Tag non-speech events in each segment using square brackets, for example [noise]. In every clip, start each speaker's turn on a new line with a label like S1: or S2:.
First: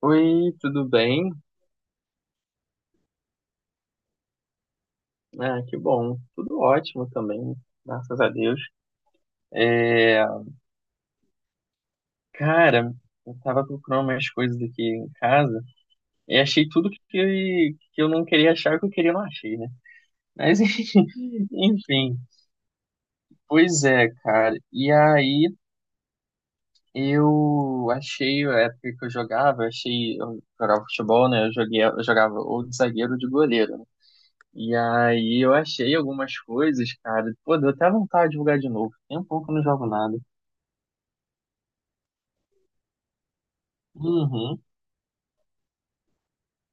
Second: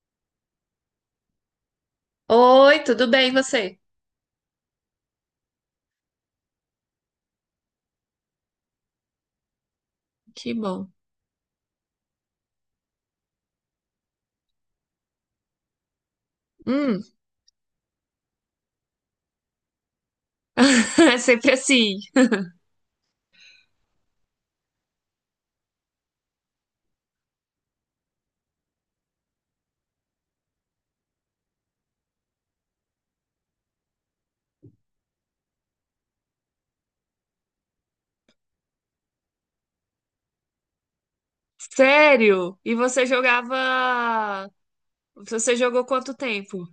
S1: Oi, tudo bem?
S2: Oi, tudo bem, e você?
S1: Ah, que bom. Tudo ótimo também, graças a Deus. É,
S2: Que bom.
S1: cara, eu tava procurando umas coisas aqui em casa e achei tudo que,
S2: Hum,
S1: que eu não queria achar, que eu queria não achei, né? Mas
S2: [laughs] é
S1: [laughs]
S2: sempre assim.
S1: enfim, pois é, cara. E aí eu achei, a época que eu jogava, achei, eu jogava futebol, né? Eu joguei, eu jogava ou de zagueiro ou de goleiro, né? E aí eu achei algumas coisas, cara. Pô, deu até vontade de jogar de novo. Tem um pouco que eu não jogo nada.
S2: Sério? E você jogava.
S1: Uhum.
S2: Você jogou quanto tempo?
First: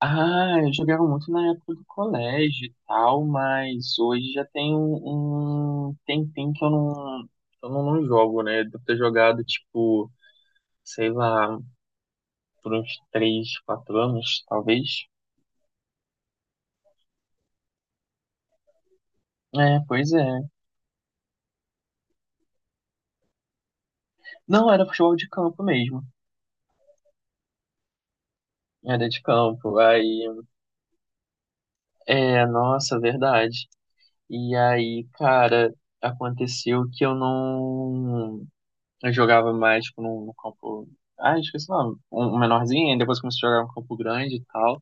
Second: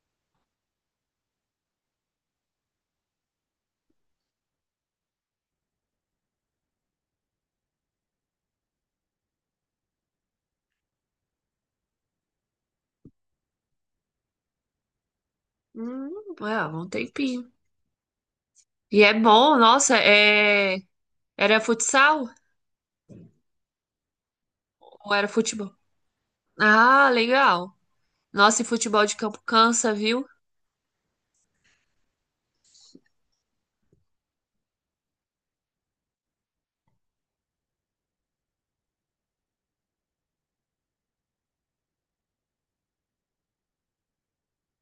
S1: Ah, eu jogava muito na época do colégio e tal, mas hoje já tem um tempinho que eu não jogo, né? Devo ter jogado, tipo, sei lá, por uns três quatro anos, talvez.
S2: Hum, é, há um tempinho. E é bom,
S1: É,
S2: nossa,
S1: pois é.
S2: é... Era futsal
S1: Não, era
S2: ou
S1: futebol
S2: era
S1: de campo
S2: futebol?
S1: mesmo.
S2: Ah, legal. Nossa, e
S1: Era
S2: futebol de
S1: de
S2: campo
S1: campo.
S2: cansa,
S1: Aí,
S2: viu?
S1: é, nossa, verdade. E aí, cara, aconteceu que eu não. Eu jogava mais, tipo, num campo. Ah, esqueci o nome. Um menorzinho, aí depois comecei a jogar no campo grande e tal.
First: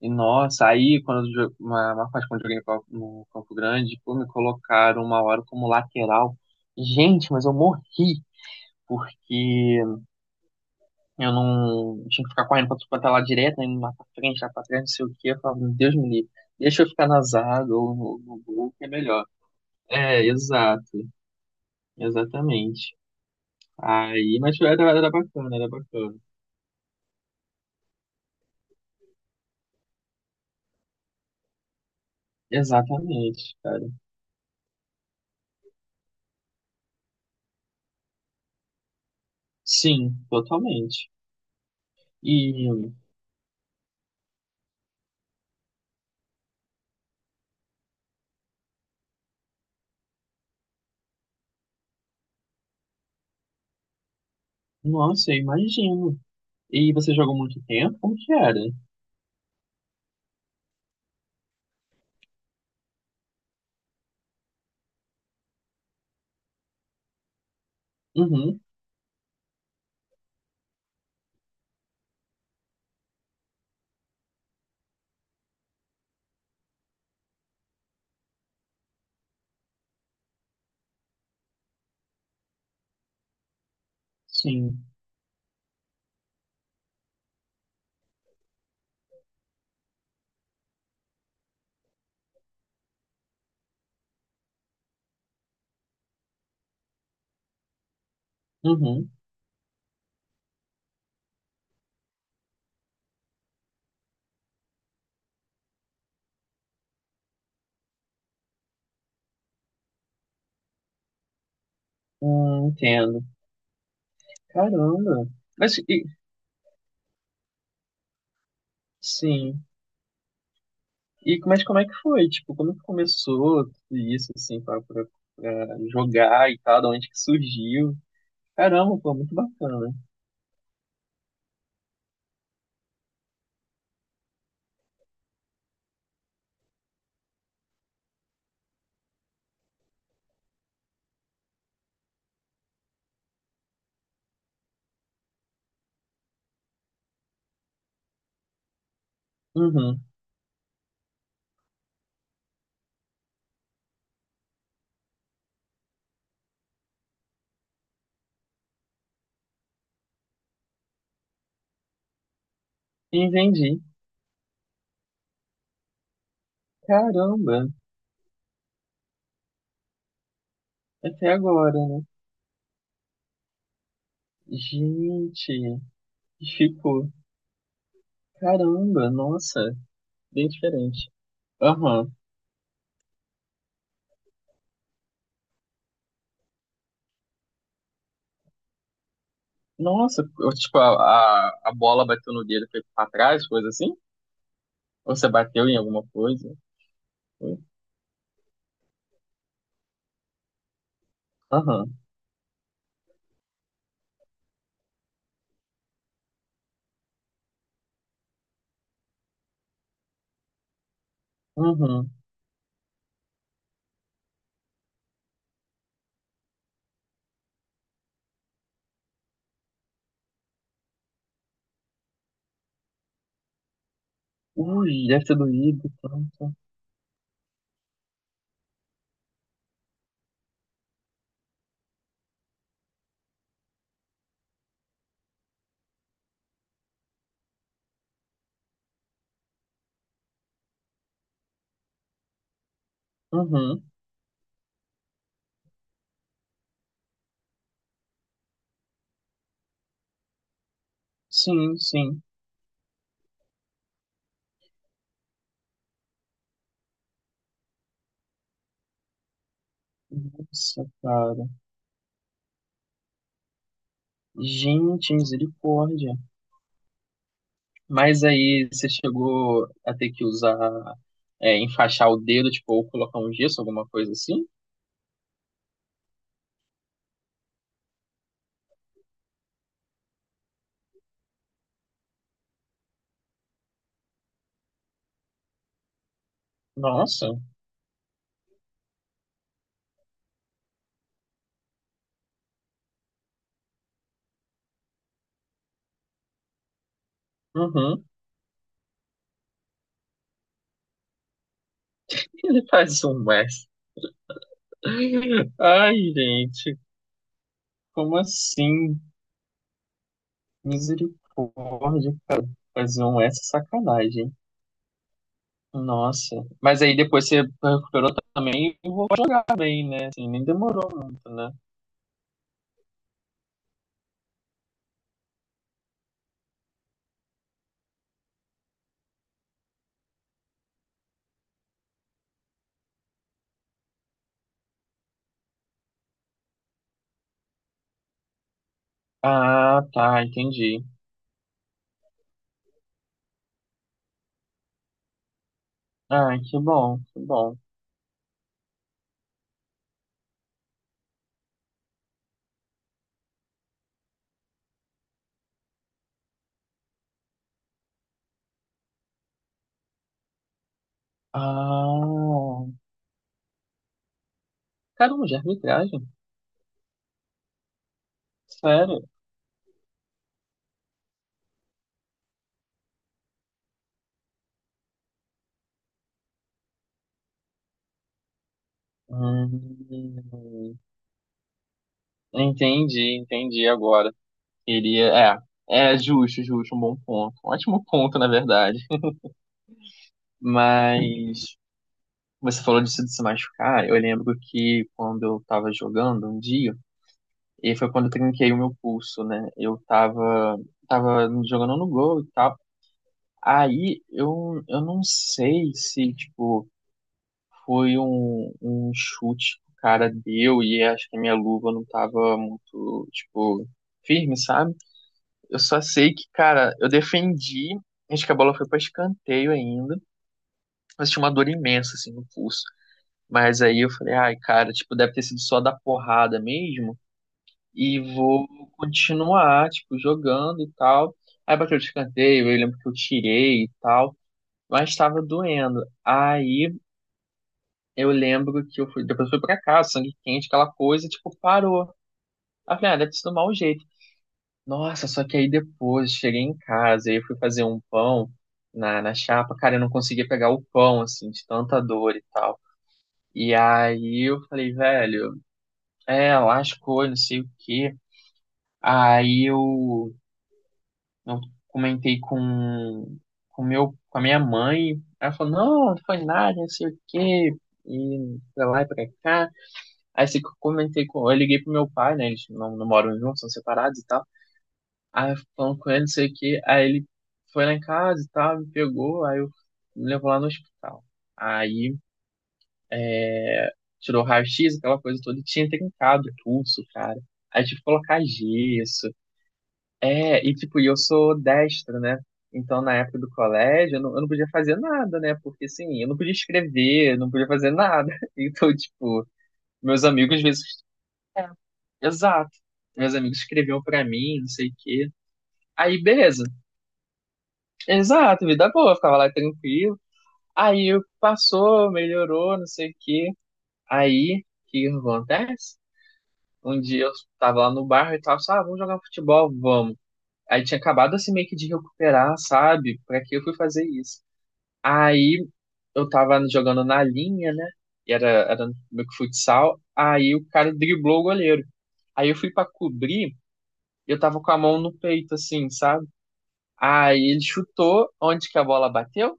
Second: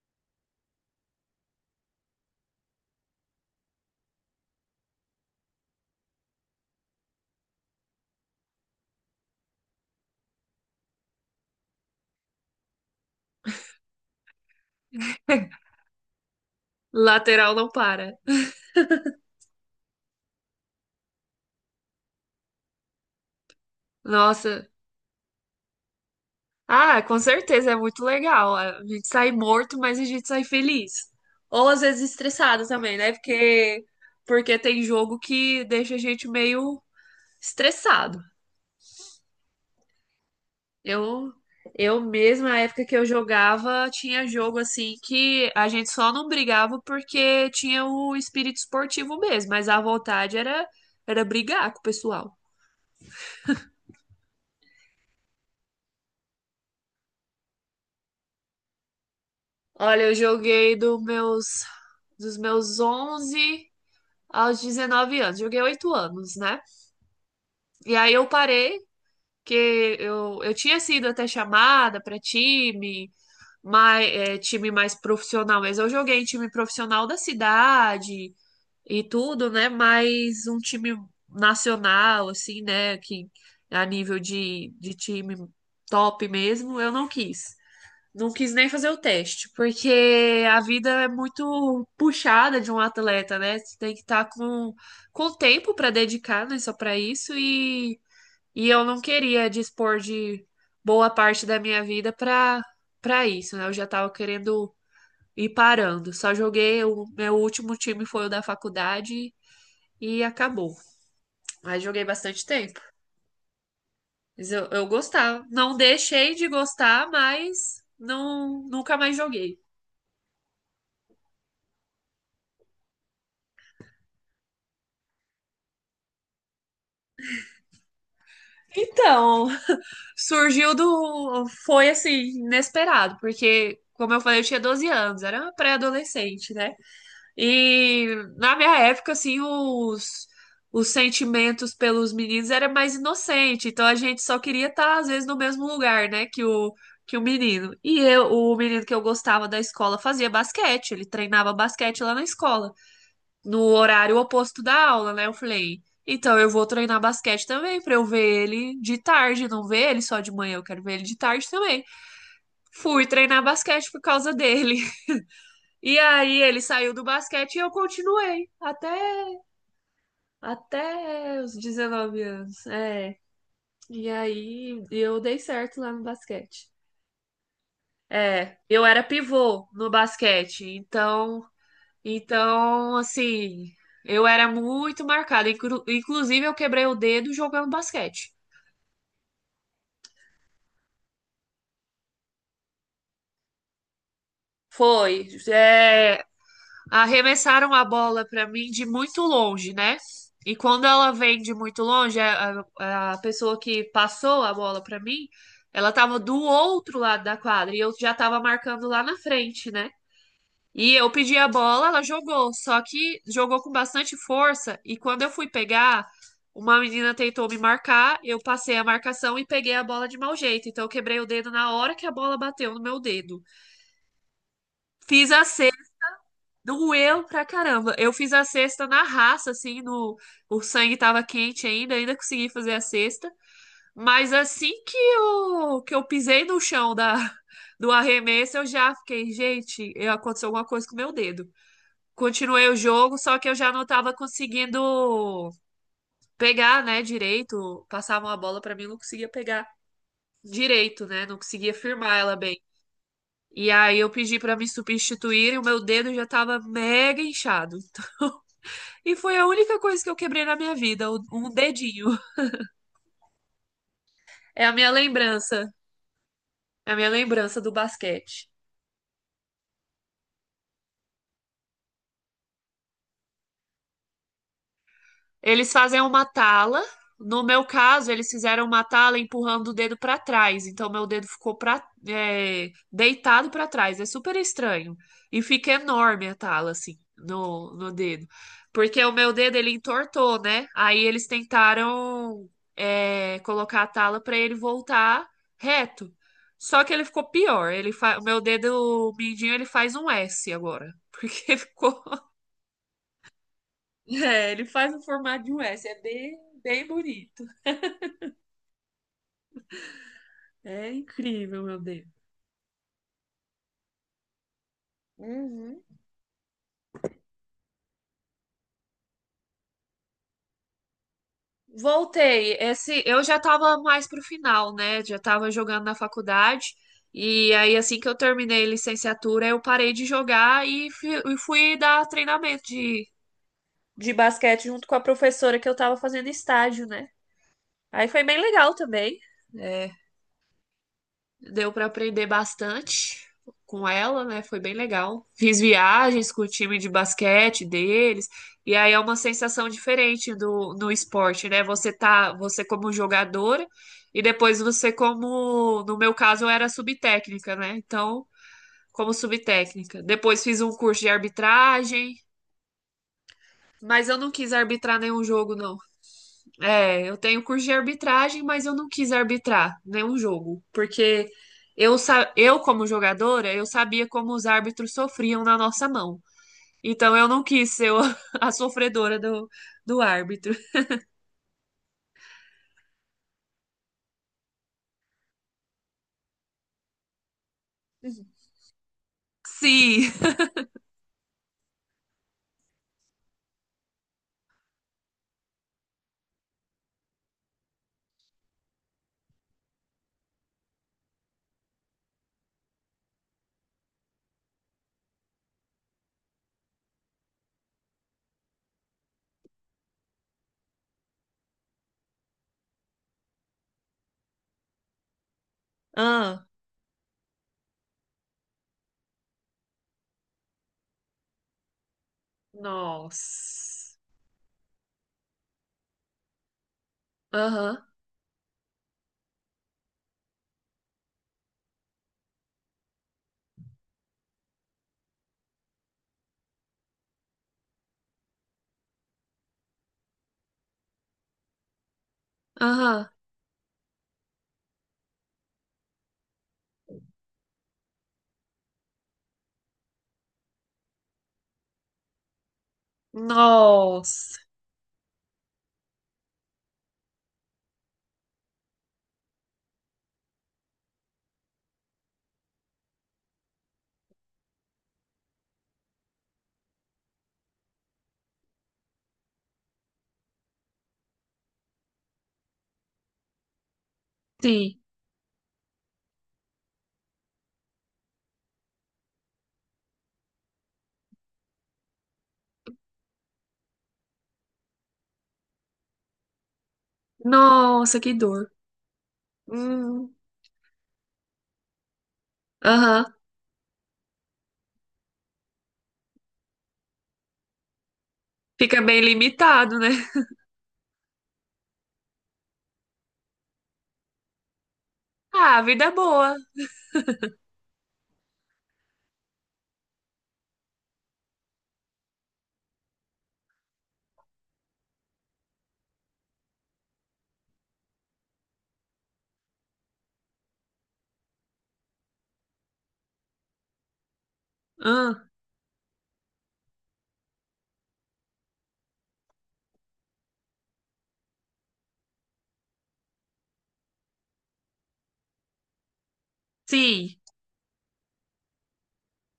S1: E nossa, aí quando uma parte quando eu joguei no campo grande, pô, me colocaram uma hora como lateral. Gente, mas eu morri, porque eu não tinha que ficar correndo pra tudo quanto é lá direto, né? Indo lá pra frente, lá pra trás, não sei o quê. Eu falava,
S2: [laughs]
S1: meu Deus me livre, deixa eu ficar na
S2: Lateral não
S1: zaga ou
S2: para.
S1: no gol, que é melhor. É, exato. Exatamente. Aí, mas
S2: Nossa.
S1: era bacana, era bacana.
S2: Ah, com certeza, é muito legal. A gente sai morto, mas a gente sai feliz. Ou às vezes estressado também, né?
S1: Exatamente,
S2: Porque,
S1: cara.
S2: porque tem jogo que deixa a gente meio estressado.
S1: Sim, totalmente.
S2: Eu, eu mesma, na época
S1: E,
S2: que eu jogava, tinha jogo assim que a gente só não brigava porque tinha o espírito esportivo mesmo, mas a vontade era, brigar com o pessoal.
S1: nossa, eu imagino. E você jogou muito tempo? Como que era?
S2: Olha, eu joguei dos meus 11 aos 19 anos, joguei 8 anos, né? E aí eu
S1: Uhum,
S2: parei, que eu tinha sido até chamada para time, mais, é, time mais profissional, mas eu joguei em time profissional da cidade e tudo, né? Mas um time nacional, assim, né? Que a nível de,
S1: sim.
S2: de time top mesmo, eu não quis. Não quis nem fazer o teste, porque a vida é muito puxada de um atleta, né? Você tem que estar com tempo para dedicar, né? Só para isso e eu não
S1: Uhum.
S2: queria dispor de boa parte da minha vida para isso, né? Eu já estava querendo ir parando. Só joguei, o meu último time foi o da faculdade e acabou. Mas joguei bastante tempo.
S1: Entendo.
S2: Mas eu
S1: Caramba.
S2: gostava. Não
S1: Mas,
S2: deixei de gostar, mas não, nunca mais joguei.
S1: sim. E, mas como é que foi? Tipo, como que começou tudo isso, assim, pra jogar e tal? De onde que surgiu? Caramba, pô, muito
S2: Então,
S1: bacana.
S2: surgiu do. Foi assim, inesperado, porque, como eu falei, eu tinha 12 anos, era uma pré-adolescente, né? E na minha época, assim, os, sentimentos pelos meninos era mais inocente. Então a gente só queria estar, às vezes, no mesmo lugar, né, que o menino. E eu, o menino que eu gostava da escola
S1: Uhum.
S2: fazia basquete. Ele treinava basquete lá na escola, no horário oposto da aula, né? Eu falei, então eu vou treinar basquete também, pra eu ver ele de tarde, não ver ele só de manhã, eu quero ver ele de tarde também. Fui treinar
S1: Entendi.
S2: basquete por causa dele. [laughs] E aí ele saiu do basquete e
S1: Caramba.
S2: eu continuei até
S1: Até
S2: Até os
S1: agora, né?
S2: 19 anos. É. E aí eu dei
S1: Gente,
S2: certo lá no basquete.
S1: ficou.
S2: É, eu era
S1: Caramba, nossa,
S2: pivô no
S1: bem
S2: basquete,
S1: diferente.
S2: então,
S1: Aham.
S2: então assim, eu era muito marcada. Inclusive, eu quebrei o dedo jogando basquete.
S1: Nossa, eu, tipo, a bola bateu no dedo e foi pra trás, coisa assim? Ou
S2: Foi.
S1: você bateu em alguma
S2: É,
S1: coisa? Foi?
S2: arremessaram a bola para mim de muito longe, né? E quando ela vem de muito
S1: Aham.
S2: longe, a pessoa que passou a bola para mim, ela tava do outro lado da quadra e eu já tava marcando lá na frente, né? E eu pedi a bola, ela
S1: Uhum.
S2: jogou, só que jogou com bastante força e quando eu fui pegar, uma menina tentou me marcar, eu passei a marcação e peguei a bola de mau jeito, então eu quebrei o dedo na hora que a bola bateu no meu dedo.
S1: Ui, deve
S2: Fiz
S1: ter
S2: a
S1: doído tanto.
S2: Doeu pra caramba. Eu fiz a cesta na raça, assim, no... o sangue tava quente ainda, ainda consegui fazer a cesta. Mas assim que eu pisei no chão da... [laughs] do arremesso, eu já fiquei, gente, aconteceu alguma coisa com o meu dedo. Continuei o jogo, só que eu já
S1: Uhum.
S2: não tava conseguindo pegar, né, direito. Passava uma bola pra mim, eu não conseguia pegar direito, né? Não conseguia
S1: Sim,
S2: firmar
S1: sim.
S2: ela bem. E aí eu pedi pra me substituir e o meu dedo já tava mega inchado. E foi a única coisa que eu quebrei na minha
S1: Nossa,
S2: vida, um
S1: cara.
S2: um dedinho. É a minha
S1: Gente,
S2: lembrança.
S1: misericórdia.
S2: É a minha lembrança do
S1: Mas
S2: basquete.
S1: aí você chegou a ter que usar, é, enfaixar o dedo, tipo, ou colocar um gesso, alguma coisa assim?
S2: Eles fazem uma tala. No meu caso, eles fizeram uma tala empurrando o dedo para trás. Então, meu dedo ficou pra, é, deitado para trás. É super estranho. E fica enorme a tala, assim,
S1: Nossa.
S2: no, dedo. Porque o meu dedo, ele entortou, né? Aí eles tentaram, é, colocar a tala para ele voltar reto. Só que ele ficou pior.
S1: Uhum.
S2: O meu dedo mindinho, ele faz um S agora. [laughs] Porque ficou
S1: Ele faz um Wes.
S2: é, ele faz o formato de um S, é
S1: Ai,
S2: bem,
S1: gente,
S2: bem bonito.
S1: como assim?
S2: É incrível, meu Deus.
S1: Misericórdia, cara. Fazer um S é sacanagem.
S2: Uhum.
S1: Nossa. Mas aí depois você recuperou também e vou jogar bem, né? Assim, nem demorou muito, né?
S2: Voltei. Esse, eu já tava mais pro final, né? Já tava jogando na faculdade. E aí, assim que eu terminei a licenciatura, eu parei de jogar e fui dar treinamento de basquete junto com a professora que eu tava fazendo estágio, né? Aí foi bem legal também.
S1: Ah,
S2: É,
S1: tá, entendi.
S2: deu para aprender bastante com ela, né? Foi bem legal. Fiz viagens
S1: Ah,
S2: com o
S1: que
S2: time de
S1: bom, que bom.
S2: basquete deles, e aí é uma sensação diferente do no esporte, né? Você tá, você como jogadora e depois você como, no meu caso, eu era subtécnica, né? Então, como subtécnica. Depois fiz um curso de arbitragem,
S1: Ah,
S2: mas eu não quis arbitrar nenhum
S1: caramba, de
S2: jogo, não.
S1: arbitragem?
S2: É, eu tenho curso de arbitragem, mas eu não
S1: Sério?
S2: quis arbitrar nenhum jogo, porque eu como jogadora, eu sabia como os árbitros sofriam na nossa mão. Então eu não quis ser [laughs] a sofredora do,
S1: Hum,
S2: do árbitro.
S1: entendi, entendi agora. Iria, é, é justo, justo, um bom ponto. Um ótimo ponto, na verdade.
S2: Sim.
S1: Mas você falou disso de se machucar. Eu lembro que quando eu tava jogando um dia, e foi quando eu trinquei o meu pulso, né? Eu tava jogando no gol e tal. Aí eu não sei se, tipo, foi um chute que o cara deu e acho que a minha luva não tava muito, tipo, firme, sabe? Eu só sei que,
S2: Ah,
S1: cara, eu defendi. Acho que a bola foi pra escanteio ainda. Mas tinha uma dor imensa, assim, no pulso. Mas aí eu
S2: nossa.
S1: falei, ai, cara, tipo, deve ter sido só da porrada mesmo.
S2: Aham,
S1: E vou continuar, tipo, jogando e tal. Aí bateu o escanteio, eu lembro que eu tirei e tal. Mas estava doendo. Aí eu lembro que eu fui, depois eu fui pra casa, sangue quente, aquela coisa, tipo, parou. Aí eu falei, ah,
S2: aham.
S1: deve ter sido mau jeito. Nossa, só que aí depois cheguei em casa e eu fui fazer um pão na chapa, cara, eu não conseguia pegar o pão, assim, de tanta dor e tal. E aí eu
S2: Nossa.
S1: falei, velho, é, lascou, e não sei o quê. Aí eu comentei com a minha mãe, ela falou, não, não foi nada, não sei o quê, e pra lá e pra cá. Aí assim, que eu comentei com, eu liguei pro meu pai, né, eles não moram juntos, são separados e tal.
S2: Sim.
S1: Aí eu falando com ele, não sei o quê. Aí ele foi lá em casa e tal, me pegou, aí eu me levou lá no hospital. Aí é, tirou raio-x, aquela coisa toda, e tinha trincado o pulso, cara. Aí tive que
S2: Nossa, que
S1: colocar
S2: dor.
S1: gesso.
S2: Hum,
S1: É, e tipo, e eu sou destro, né? Então, na
S2: Aham.
S1: época do colégio, eu não podia fazer nada, né? Porque, assim, eu não podia escrever, eu não podia fazer nada. [laughs] Então,
S2: Fica bem
S1: tipo,
S2: limitado, né?
S1: meus amigos, às vezes... Exato. Meus amigos escreviam pra mim, não sei o quê.
S2: Ah, vida é
S1: Aí,
S2: boa.
S1: beleza. Exato, vida boa. Eu ficava lá tranquilo. Aí passou, melhorou, não sei o quê. Aí, o que acontece? Um dia eu tava lá no bar e tal, sabe, ah, vamos jogar futebol, vamos. Aí tinha acabado assim meio que de recuperar, sabe? Pra que eu fui fazer isso?
S2: Ah,
S1: Aí eu tava jogando na linha, né? E era meio que futsal. Aí o cara driblou o goleiro. Aí eu fui pra cobrir, e eu tava com a mão no peito, assim, sabe?
S2: sim.
S1: Aí ele chutou onde que a bola bateu?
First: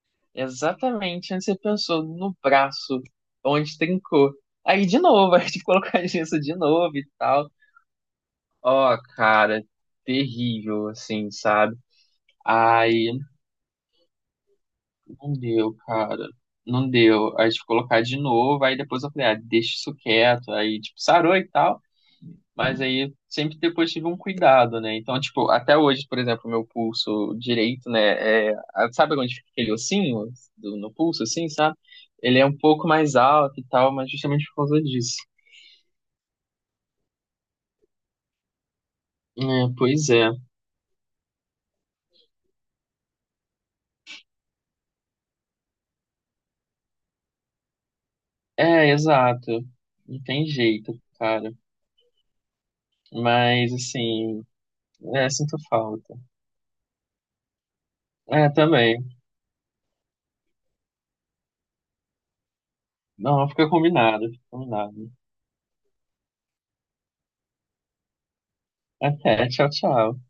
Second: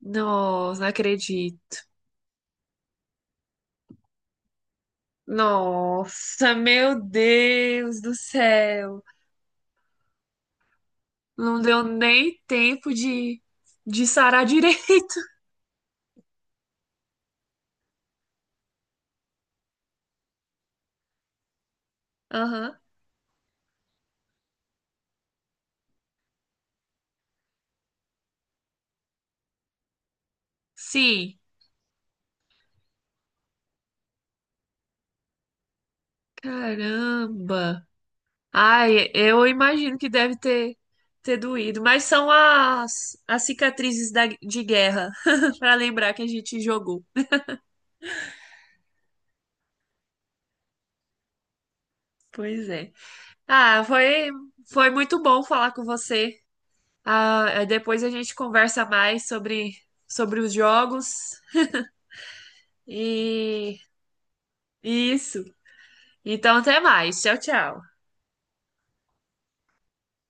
S2: Nossa, não
S1: Exatamente, onde você
S2: acredito.
S1: pensou no braço, onde trincou. Aí de novo, [laughs] aí de colocar gesso
S2: Nossa,
S1: de novo
S2: meu
S1: e tal.
S2: Deus do
S1: Ó,
S2: céu.
S1: cara, terrível, assim,
S2: Não
S1: sabe?
S2: deu nem tempo
S1: Aí
S2: de sarar [laughs] direito.
S1: não deu, cara. Não deu. Aí tive que colocar de novo, aí depois eu falei, ah, deixa isso quieto. Aí, tipo, sarou e tal.
S2: Aham.
S1: Mas aí sempre depois tive um cuidado, né? Então, tipo, até hoje, por exemplo, meu pulso direito, né? É, sabe onde fica aquele ossinho no pulso,
S2: Sim.
S1: assim, sabe? Ele é um pouco mais alto e tal, mas justamente por causa disso.
S2: Caramba. Ai,
S1: É,
S2: eu imagino
S1: pois
S2: que
S1: é.
S2: deve ter, ter doído. Mas são as, cicatrizes da, de guerra, [laughs] para lembrar que a gente jogou.
S1: É, exato. Não tem jeito, cara.
S2: Pois é.
S1: Mas,
S2: Ah, foi,
S1: assim,
S2: foi muito
S1: é,
S2: bom
S1: sinto
S2: falar com
S1: falta.
S2: você. Ah, depois a gente
S1: É,
S2: conversa
S1: também.
S2: mais sobre, os jogos.
S1: Não, fica
S2: E
S1: combinado, fica combinado.
S2: isso. Então, até mais. Tchau, tchau.
S1: Até, tchau, tchau.